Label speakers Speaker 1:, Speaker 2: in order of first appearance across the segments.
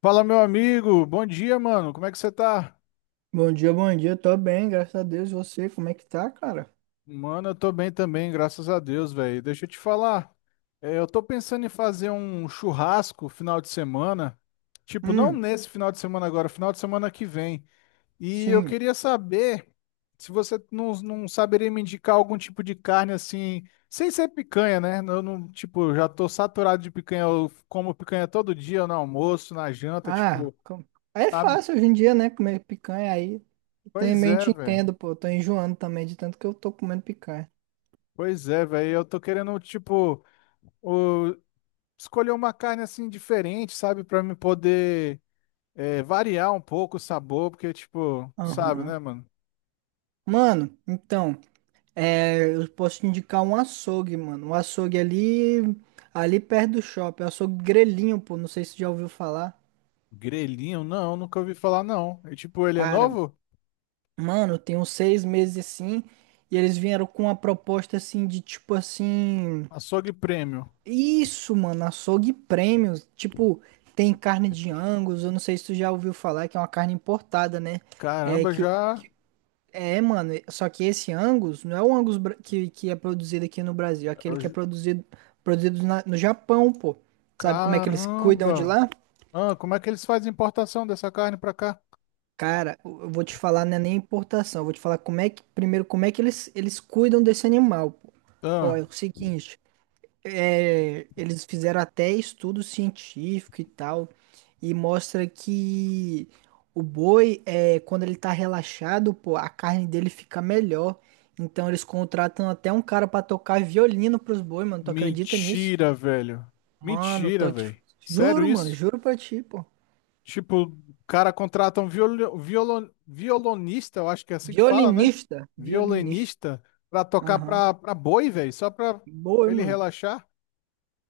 Speaker 1: Fala, meu amigo. Bom dia, mano. Como é que você tá?
Speaker 2: Bom dia, bom dia. Tô bem, graças a Deus. E Você, como é que tá, cara?
Speaker 1: Mano, eu tô bem também, graças a Deus, velho. Deixa eu te falar. Eu tô pensando em fazer um churrasco final de semana. Tipo, não
Speaker 2: Hum,
Speaker 1: nesse final de semana agora, final de semana que vem. E eu
Speaker 2: sim.
Speaker 1: queria saber se você não saberia me indicar algum tipo de carne assim, sem ser picanha, né? Eu não, tipo, já tô saturado de picanha. Eu como picanha todo dia, no almoço, na janta,
Speaker 2: Ah,
Speaker 1: tipo,
Speaker 2: com- É
Speaker 1: sabe?
Speaker 2: fácil hoje em dia, né? Comer picanha aí.
Speaker 1: Pois
Speaker 2: Também
Speaker 1: é,
Speaker 2: te
Speaker 1: velho.
Speaker 2: entendo, pô. Tô enjoando também de tanto que eu tô comendo picanha.
Speaker 1: Pois é, velho, eu tô querendo, tipo, o- escolher uma carne assim diferente, sabe? Pra me poder variar um pouco o sabor, porque, tipo, sabe,
Speaker 2: Aham.
Speaker 1: né, mano?
Speaker 2: Mano, então, eu posso te indicar um açougue, mano. Um açougue ali, ali perto do shopping. Um açougue grelhinho, pô. Não sei se você já ouviu falar.
Speaker 1: Grelhinho, não, nunca ouvi falar, não. E, tipo, ele é
Speaker 2: Cara,
Speaker 1: novo?
Speaker 2: mano, tem uns 6 meses assim. E eles vieram com uma proposta assim de tipo assim.
Speaker 1: Açougue premium.
Speaker 2: Isso, mano, açougue premium. Tipo, tem carne de Angus, eu não sei se tu já ouviu falar que é uma carne importada, né? É
Speaker 1: Caramba,
Speaker 2: que o-
Speaker 1: já.
Speaker 2: É, mano, só que esse Angus não é o Angus que é produzido aqui no Brasil, é aquele
Speaker 1: eu
Speaker 2: que é
Speaker 1: ju-
Speaker 2: produzido no Japão, pô. Sabe como é que eles cuidam de
Speaker 1: Caramba!
Speaker 2: lá?
Speaker 1: Ah, como é que eles fazem importação dessa carne pra cá?
Speaker 2: Cara, eu vou te falar, não é nem importação, eu vou te falar como é que primeiro como é que eles cuidam desse animal, pô. Ó, é
Speaker 1: Ah,
Speaker 2: o seguinte, eles fizeram até estudo científico e tal, e mostra que o boi, quando ele tá relaxado, pô, a carne dele fica melhor. Então eles contratam até um cara pra tocar violino pros boi, mano. Tu acredita nisso?
Speaker 1: mentira, velho.
Speaker 2: Mano,
Speaker 1: Mentira,
Speaker 2: tô te...
Speaker 1: velho. Sério
Speaker 2: Juro, mano,
Speaker 1: isso?
Speaker 2: juro pra ti, pô.
Speaker 1: Tipo, o cara contrata um violonista, eu acho que é assim que fala, né?
Speaker 2: Violinista, violinista.
Speaker 1: Violinista, pra tocar
Speaker 2: Aham.
Speaker 1: pra boi, velho, só pra
Speaker 2: Boi,
Speaker 1: ele
Speaker 2: mano.
Speaker 1: relaxar.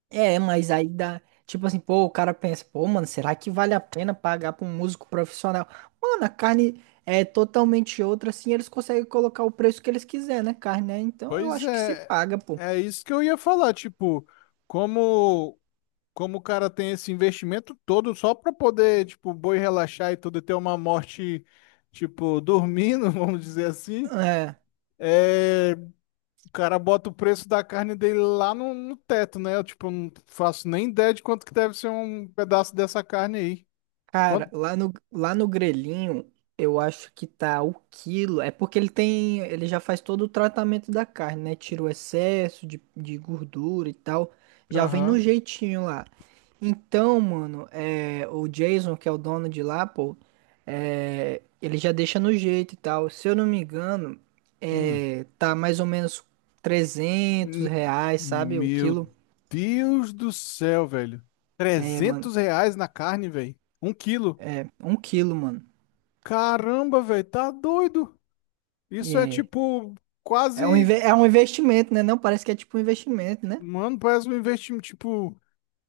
Speaker 2: É, mas aí dá. Tipo assim, pô, o cara pensa, pô, mano, será que vale a pena pagar pra um músico profissional? Mano, a carne é totalmente outra, assim, eles conseguem colocar o preço que eles quiser, né? Carne, né? Então eu
Speaker 1: Pois
Speaker 2: acho que se
Speaker 1: é,
Speaker 2: paga, pô.
Speaker 1: é isso que eu ia falar, tipo, como como o cara tem esse investimento todo só para poder, tipo, o boi relaxar e tudo, e ter uma morte, tipo, dormindo, vamos dizer assim.
Speaker 2: É.
Speaker 1: é, O cara bota o preço da carne dele lá no teto, né? Eu, tipo, eu não faço nem ideia de quanto que deve ser um pedaço dessa carne aí.
Speaker 2: Cara,
Speaker 1: Quanto?
Speaker 2: lá no grelhinho, eu acho que tá o quilo. É porque ele tem, ele já faz todo o tratamento da carne, né? Tira o excesso de gordura e tal. Já vem no
Speaker 1: Aham.
Speaker 2: jeitinho lá. Então, mano, o Jason, que é o dono de lá, pô, ele já deixa no jeito e tal. Se eu não me engano,
Speaker 1: Hum.
Speaker 2: tá mais ou menos trezentos
Speaker 1: Hum.
Speaker 2: reais, sabe? O
Speaker 1: Meu
Speaker 2: quilo.
Speaker 1: Deus do céu, velho.
Speaker 2: É, mano,
Speaker 1: R$ 300 na carne, velho. 1 quilo.
Speaker 2: um quilo, mano.
Speaker 1: Caramba, velho. Tá doido. Isso é
Speaker 2: É.
Speaker 1: tipo
Speaker 2: É um,
Speaker 1: quase.
Speaker 2: é um investimento, né? Não parece que é tipo um investimento, né?
Speaker 1: Mano, parece um investimento. Tipo,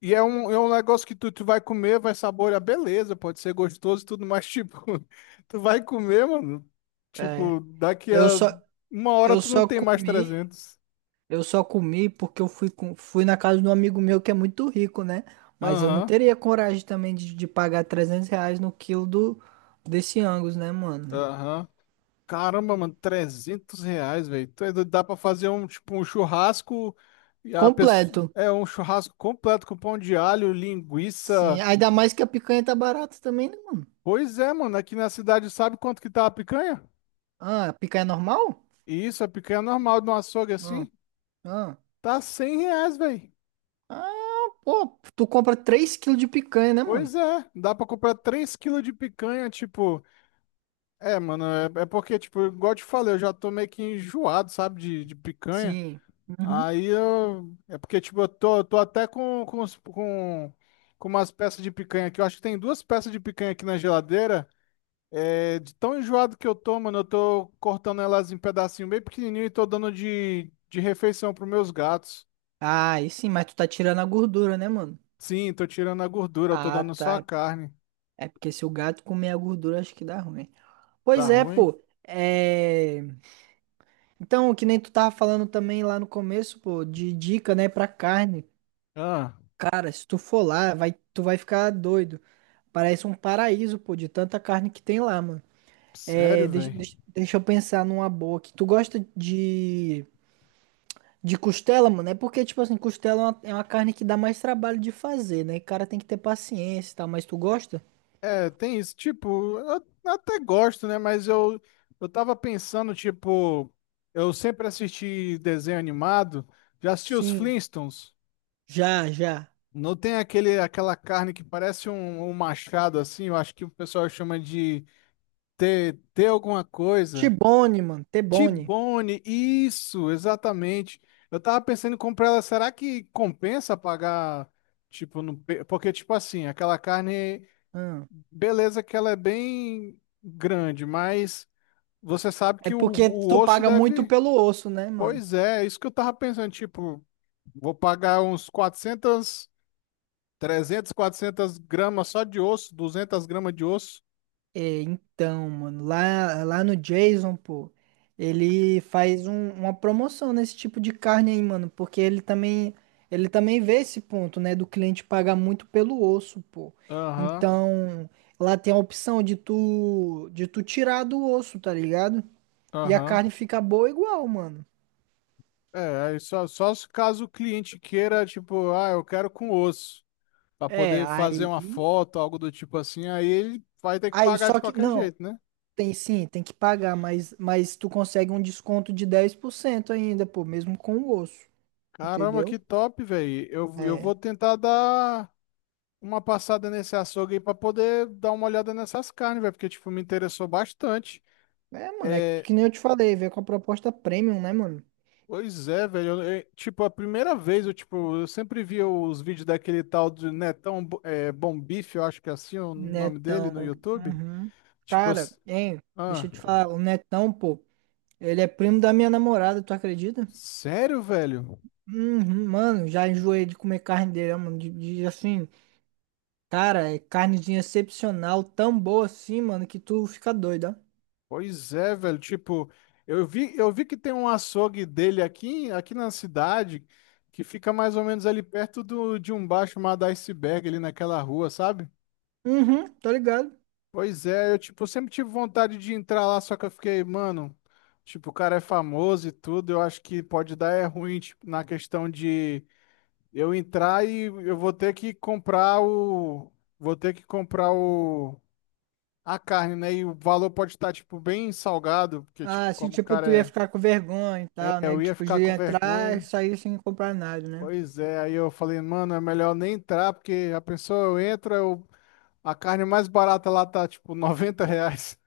Speaker 1: e é um negócio que tu vai comer, vai saborear, beleza, pode ser gostoso e tudo, mas tipo, tu vai comer, mano,
Speaker 2: É.
Speaker 1: tipo, daqui
Speaker 2: Eu
Speaker 1: a
Speaker 2: só,
Speaker 1: 1 hora
Speaker 2: eu
Speaker 1: tu não
Speaker 2: só
Speaker 1: tem mais
Speaker 2: comi,
Speaker 1: 300.
Speaker 2: eu só comi porque eu fui, fui na casa de um amigo meu que é muito rico, né? Mas eu não
Speaker 1: Aham,
Speaker 2: teria coragem também de pagar R$ 300 no quilo do, desse Angus, né, mano?
Speaker 1: aham. Caramba, mano, R$ 300, velho. Tu é doido. Dá pra fazer um, tipo, um churrasco, e a pessoa,
Speaker 2: Completo.
Speaker 1: é um churrasco completo com pão de alho,
Speaker 2: Sim,
Speaker 1: linguiça.
Speaker 2: ainda mais que a picanha tá barata também, né, mano?
Speaker 1: Pois é, mano, aqui na cidade sabe quanto que tá a picanha?
Speaker 2: Ah, a picanha normal?
Speaker 1: Isso, a picanha normal de um açougue
Speaker 2: Ah,
Speaker 1: assim,
Speaker 2: ah.
Speaker 1: tá R$ 100, velho.
Speaker 2: Ah, pô, tu compra 3 quilos de picanha, né, mano?
Speaker 1: Pois é, dá pra comprar 3 quilos de picanha, tipo. É, mano, é porque, tipo, igual eu te falei, eu já tô meio que enjoado, sabe, de picanha.
Speaker 2: Sim. Uhum.
Speaker 1: Aí eu. É porque, tipo, eu tô até com umas peças de picanha aqui. Eu acho que tem duas peças de picanha aqui na geladeira. É, de tão enjoado que eu tô, mano, eu tô cortando elas em pedacinho bem pequenininho e tô dando de refeição pros meus gatos.
Speaker 2: Ah, aí sim, mas tu tá tirando a gordura, né, mano?
Speaker 1: Sim, tô tirando a gordura, eu tô
Speaker 2: Ah,
Speaker 1: dando só a
Speaker 2: tá.
Speaker 1: carne.
Speaker 2: É porque se o gato comer a gordura, acho que dá ruim.
Speaker 1: Tá
Speaker 2: Pois é,
Speaker 1: ruim?
Speaker 2: pô. É... Então, que nem tu tava falando também lá no começo, pô, de dica, né, pra carne.
Speaker 1: Ah,
Speaker 2: Cara, se tu for lá, vai, tu vai ficar doido. Parece um paraíso, pô, de tanta carne que tem lá, mano.
Speaker 1: sério,
Speaker 2: É, deixa,
Speaker 1: velho.
Speaker 2: deixa, deixa eu pensar numa boa aqui. Tu gosta de costela, mano? É porque, tipo assim, costela é uma carne que dá mais trabalho de fazer, né? O cara tem que ter paciência e tal, mas tu gosta?
Speaker 1: É, tem isso. Tipo, eu até gosto, né? Mas eu tava pensando, tipo, eu sempre assisti desenho animado, já assisti os
Speaker 2: Sim,
Speaker 1: Flintstones.
Speaker 2: já, já.
Speaker 1: Não tem aquele, aquela carne que parece um machado, assim, eu acho que o pessoal chama de ter alguma coisa.
Speaker 2: T-bone, mano, T-bone.
Speaker 1: T-bone, isso, exatamente. Eu tava pensando em comprar ela, será que compensa pagar, tipo, no, pe- porque, tipo assim, aquela carne.
Speaker 2: Ah,
Speaker 1: Beleza que ela é bem grande, mas você sabe
Speaker 2: é
Speaker 1: que o,
Speaker 2: porque
Speaker 1: o
Speaker 2: tu
Speaker 1: osso
Speaker 2: paga muito
Speaker 1: deve.
Speaker 2: pelo osso, né, mano?
Speaker 1: Pois é, é isso que eu tava pensando, tipo, vou pagar uns 400, 300, 400 gramas só de osso, 200 gramas de osso.
Speaker 2: É, então, mano, lá, lá no Jason, pô, ele faz uma promoção nesse tipo de carne aí, mano, porque ele também vê esse ponto, né, do cliente pagar muito pelo osso, pô.
Speaker 1: Aham,
Speaker 2: Então, lá tem a opção de tu tirar do osso, tá ligado? E a
Speaker 1: aham.
Speaker 2: carne fica boa igual, mano.
Speaker 1: É, aí só se caso o cliente queira, tipo, ah, eu quero com osso, pra
Speaker 2: É,
Speaker 1: poder fazer uma
Speaker 2: aí,
Speaker 1: foto, algo do tipo assim, aí ele vai ter que
Speaker 2: aí,
Speaker 1: pagar de
Speaker 2: só que,
Speaker 1: qualquer
Speaker 2: não.
Speaker 1: jeito, né?
Speaker 2: Tem sim, tem que pagar, mas tu consegue um desconto de 10% ainda, pô, mesmo com o osso,
Speaker 1: Caramba, que
Speaker 2: entendeu?
Speaker 1: top, velho. Eu
Speaker 2: É,
Speaker 1: vou tentar dar uma passada nesse açougue aí pra poder dar uma olhada nessas carnes, velho, porque, tipo, me interessou bastante.
Speaker 2: é, mano, é
Speaker 1: É,
Speaker 2: que nem eu te falei, veio com a proposta premium, né, mano?
Speaker 1: pois é, velho, tipo, a primeira vez, eu, tipo, eu sempre via os vídeos daquele tal de Netão Bom Bife, eu acho que é assim o nome dele
Speaker 2: Netão,
Speaker 1: no YouTube.
Speaker 2: uhum.
Speaker 1: Tipo, eu,
Speaker 2: Cara, hein, deixa
Speaker 1: ah,
Speaker 2: eu te falar, o Netão, pô, ele é primo da minha namorada, tu acredita?
Speaker 1: sério, velho?
Speaker 2: Uhum, mano, já enjoei de comer carne dele, ó, mano, assim, cara, é carnezinha excepcional, tão boa assim, mano, que tu fica doido, ó.
Speaker 1: Pois é, velho, tipo, eu vi que tem um açougue dele aqui na cidade, que fica mais ou menos ali perto de um bar chamado Iceberg, ali naquela rua, sabe?
Speaker 2: Uhum, tô ligado.
Speaker 1: Pois é, eu tipo, sempre tive vontade de entrar lá, só que eu fiquei, mano, tipo, o cara é famoso e tudo, eu acho que pode dar é ruim, tipo, na questão de eu entrar e eu vou ter que comprar o vou ter que comprar o a carne, né? E o valor pode estar tipo bem salgado, porque tipo,
Speaker 2: Ah, se
Speaker 1: como o
Speaker 2: tipo, tu ia
Speaker 1: cara
Speaker 2: ficar com vergonha e tal, né?
Speaker 1: eu ia
Speaker 2: Tipo,
Speaker 1: ficar
Speaker 2: de
Speaker 1: com
Speaker 2: entrar e
Speaker 1: vergonha.
Speaker 2: sair sem comprar nada, né?
Speaker 1: Pois é, aí eu falei, mano, é melhor nem entrar, porque a pessoa eu entro, eu. A carne mais barata lá tá tipo R$ 90.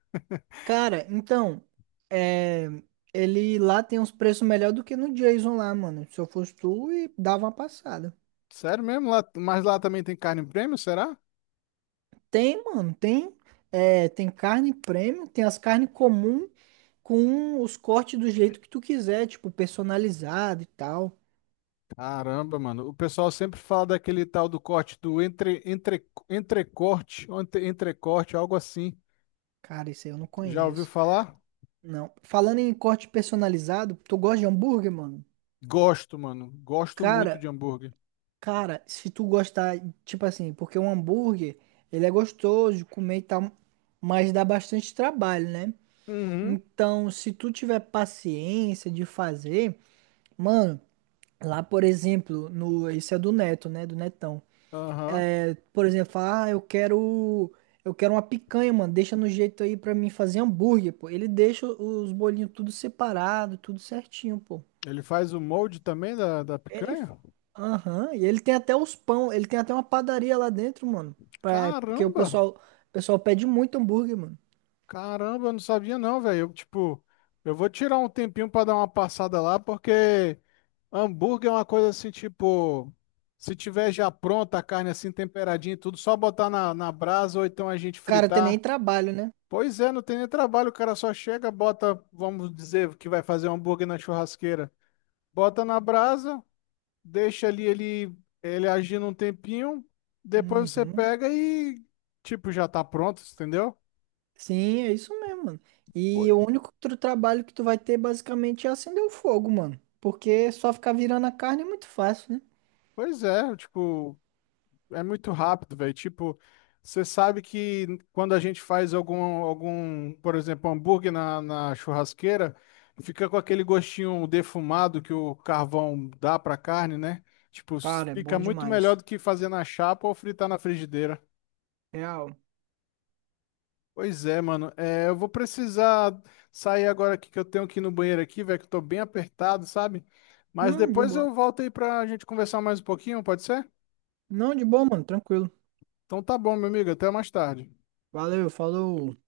Speaker 2: Cara, então, é, ele lá tem uns preços melhor do que no Jason lá, mano. Se eu fosse tu, e dava uma passada.
Speaker 1: Sério mesmo? Lá, mas lá também tem carne prêmio será?
Speaker 2: Tem, mano, tem, tem carne premium, tem as carnes comum com os cortes do jeito que tu quiser, tipo, personalizado e tal.
Speaker 1: Caramba, mano. O pessoal sempre fala daquele tal do corte do entrecorte, ou entrecorte, algo assim.
Speaker 2: Cara, isso aí eu não
Speaker 1: Já ouviu
Speaker 2: conheço.
Speaker 1: falar?
Speaker 2: Não. Falando em corte personalizado, tu gosta de hambúrguer, mano?
Speaker 1: Gosto, mano. Gosto muito
Speaker 2: Cara,
Speaker 1: de hambúrguer.
Speaker 2: cara, se tu gostar, tipo assim, porque um hambúrguer, ele é gostoso de comer e tal, mas dá bastante trabalho, né?
Speaker 1: Uhum.
Speaker 2: Então, se tu tiver paciência de fazer, mano, lá, por exemplo, no, isso é do Neto, né? Do Netão.
Speaker 1: Aham.
Speaker 2: É por exemplo, fala, ah, eu quero uma picanha, mano, deixa no jeito aí pra mim fazer hambúrguer, pô. Ele deixa os bolinhos tudo separado, tudo certinho, pô.
Speaker 1: Ele faz o molde também da
Speaker 2: Ele.
Speaker 1: picanha?
Speaker 2: Aham, e ele tem até os pão, ele tem até uma padaria lá dentro, mano. Pra... Porque
Speaker 1: Caramba!
Speaker 2: o pessoal pede muito hambúrguer, mano.
Speaker 1: Caramba, eu não sabia não, velho. Eu, tipo, eu vou tirar um tempinho pra dar uma passada lá, porque hambúrguer é uma coisa assim, tipo, se tiver já pronta a carne assim temperadinha e tudo, só botar na brasa ou então a gente
Speaker 2: Cara tem nem
Speaker 1: fritar.
Speaker 2: trabalho, né?
Speaker 1: Pois é, não tem nem trabalho, o cara só chega, bota, vamos dizer que vai fazer um hambúrguer na churrasqueira. Bota na brasa, deixa ali ele agindo um tempinho, depois você
Speaker 2: Uhum.
Speaker 1: pega e, tipo, já tá pronto, entendeu?
Speaker 2: Sim, é isso mesmo, mano. E
Speaker 1: Pois
Speaker 2: o único outro trabalho que tu vai ter basicamente é acender o fogo, mano. Porque só ficar virando a carne é muito fácil, né?
Speaker 1: pois é, tipo. É muito rápido, velho. Tipo, você sabe que quando a gente faz algum, por exemplo, hambúrguer na churrasqueira, fica com aquele gostinho defumado que o carvão dá pra carne, né? Tipo,
Speaker 2: Cara, é bom
Speaker 1: fica muito melhor
Speaker 2: demais.
Speaker 1: do que fazer na chapa ou fritar na frigideira.
Speaker 2: Real.
Speaker 1: Pois é, mano. É, eu vou precisar sair agora aqui que eu tenho que ir no banheiro aqui, velho, que eu tô bem apertado, sabe? Mas
Speaker 2: De
Speaker 1: depois
Speaker 2: boa.
Speaker 1: eu volto aí pra gente conversar mais um pouquinho, pode ser?
Speaker 2: Não, de boa, mano. Tranquilo.
Speaker 1: Então tá bom, meu amigo. Até mais tarde.
Speaker 2: Valeu, falou.